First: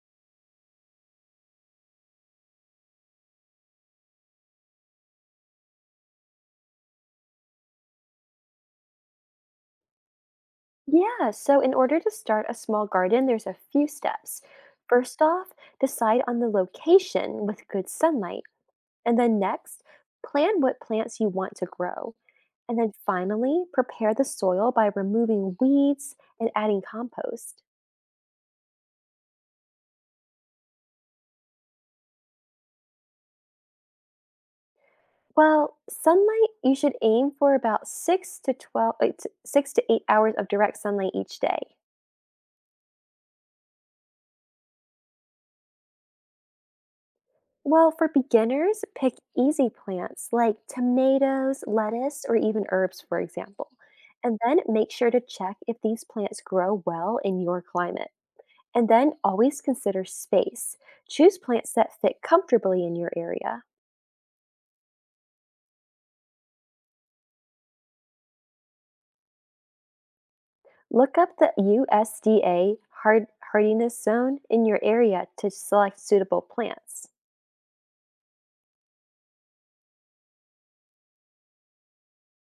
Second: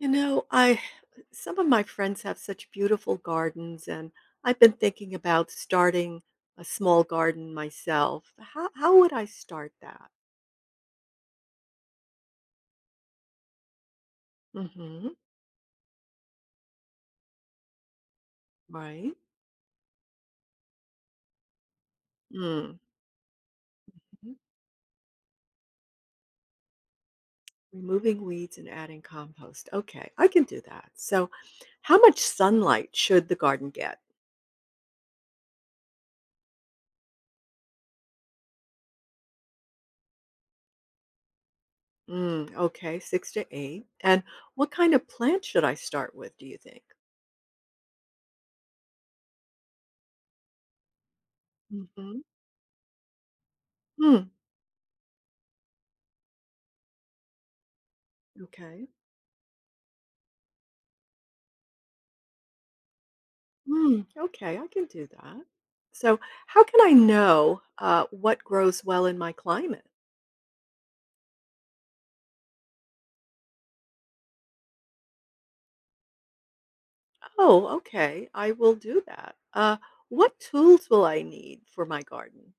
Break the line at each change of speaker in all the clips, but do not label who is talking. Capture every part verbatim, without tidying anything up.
You know, I some of my friends have such beautiful gardens, and I've been thinking about starting a small garden myself. How how would I start that?
Yeah, so in order to start a small garden, there's a few steps.
Mm-hmm.
First off, decide on the location with good sunlight.
Right.
And then next, plan what plants you want to grow.
Mm.
And then finally, prepare the
Mhm.
soil by removing weeds and adding compost.
Removing weeds and adding compost. Okay, I can do that. So, how much sunlight should the garden get?
Well, sunlight, you should aim for about six to twelve uh, t- six to eight hours of direct sunlight each day.
Mm, okay, six to eight. And what kind of plant should I start with? Do you think?
Well, for beginners, pick easy plants like tomatoes,
Mm-hmm.
lettuce, or even herbs, for example.
Mm,
And then make sure to check if these plants grow well in your climate. And
okay.
then always consider space. Choose plants that fit comfortably in your area.
Mm, okay, I can do that. So, how can I know uh, what grows well in my climate?
Look up the U S D A hard- hardiness zone in your area to select suitable plants.
Oh, okay, I will do that. Uh, what tools will I need for my garden?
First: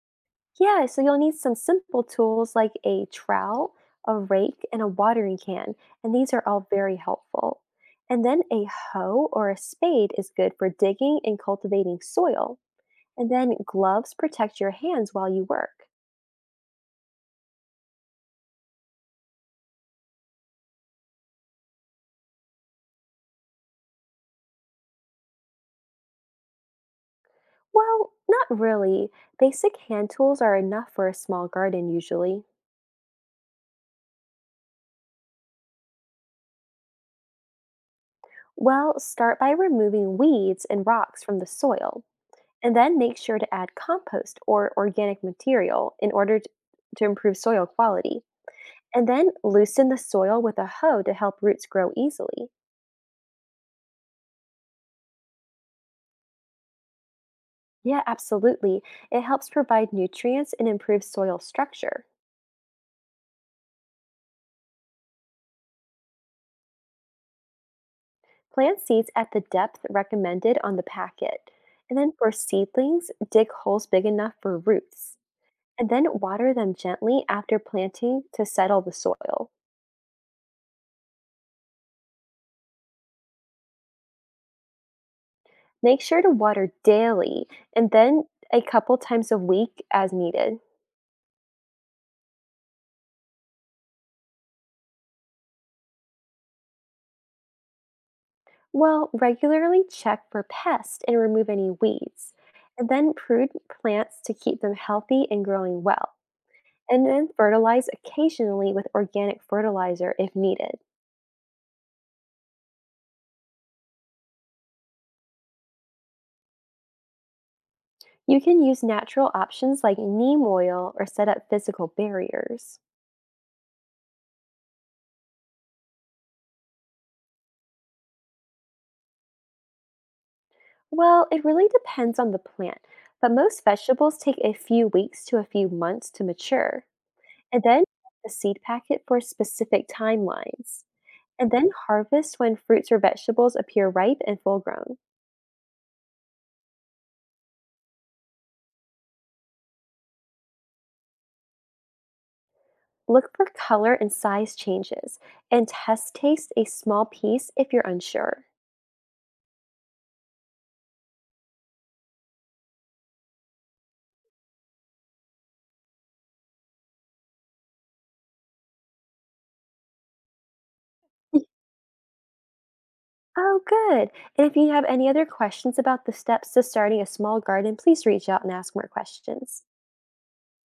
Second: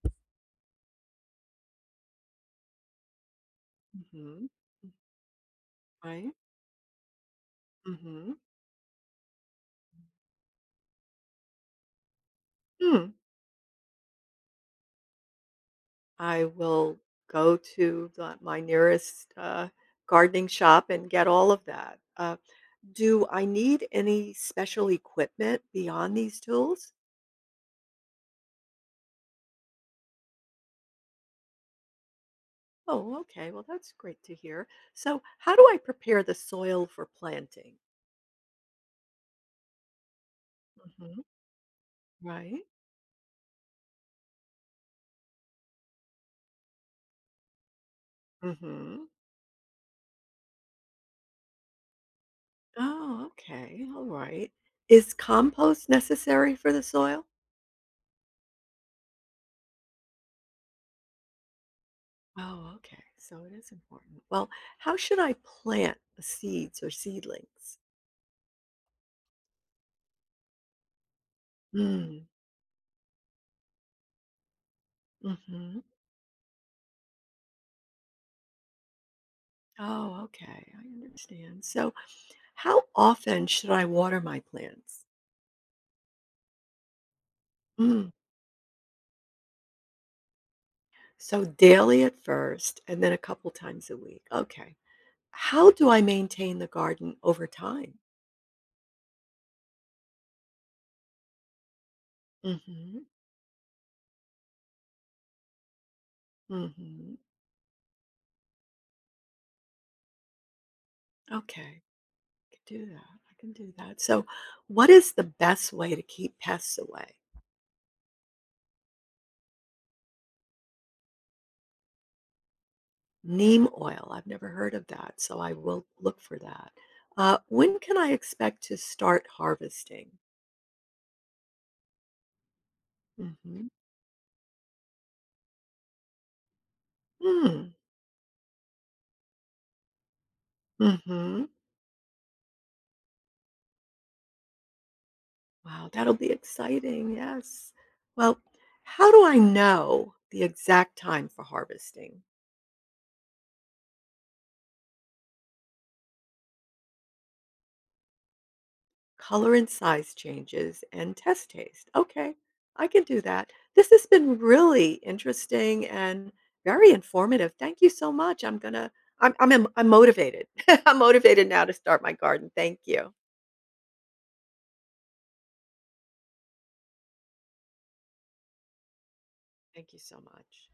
Yeah, so you'll need some simple tools like a trowel, a
Hmm.
rake, and a watering can, and
Right?
these are all very helpful. And
Hmm.
then a hoe or a spade is good for digging and cultivating soil.
Hmm.
And then gloves protect your hands while you work.
I will go to the, my nearest uh, gardening shop and get all of that. Uh, do I need any special equipment beyond these tools?
Well, not really. Basic hand tools are enough for a small garden usually.
Oh, okay. Well, that's great to hear. So, how do I prepare the soil for planting?
Well, start by removing weeds and
Hmm.
rocks from the soil,
Right?
and then make sure to add compost or organic material in order to to improve soil quality. And
Mhm.
then loosen the soil with a hoe to help roots grow easily.
Oh, okay. All right. Is compost necessary for the soil?
Yeah, absolutely. It helps provide nutrients and improve soil structure.
Oh, okay. So it is important. Well, how should I plant the seeds or seedlings?
Plant seeds at the depth recommended on the packet. And then
Mm.
for seedlings, dig holes big enough for roots.
Hmm.
And then water them gently after planting to settle the soil.
Oh, okay. I understand. So, how often should I water my plants?
Make sure to water daily and
Mm.
then a couple times a week as needed.
So, daily at first and then a couple times a week. Okay. How do I maintain the garden over time?
Well, regularly check for pests and remove any weeds.
Mm.
And
Mhm.
then prune plants to keep them healthy and growing well.
Mm.
And
Mhm.
then fertilize occasionally with organic fertilizer if needed.
Okay, I can do that, I can do that. So, what is the best way to keep pests away?
You can use natural options like neem oil or set up physical barriers.
Neem oil, I've never heard of that, so I will look for that. Uh, when can I expect to start harvesting?
Well, it really depends on the plant, but
Mm.
most
Mhm.
vegetables take a few weeks to a few months to mature. And
Mm.
then check the seed packet for specific timelines.
Mhm.
And then harvest when fruits or vegetables appear ripe and full grown.
Wow, that'll be exciting, yes. Well, how do I know the exact time for harvesting?
Look for color and size changes, and test taste a small piece if you're unsure.
Color and size changes and test taste. Okay, I can do that. This has been really interesting and very informative. Thank you so much. I'm gonna. I'm I'm, I'm motivated. I'm motivated now to start my garden. Thank you.
Oh, good. And if you have any other questions about the steps to starting a small garden, please reach out and ask more questions.
Thank you so much.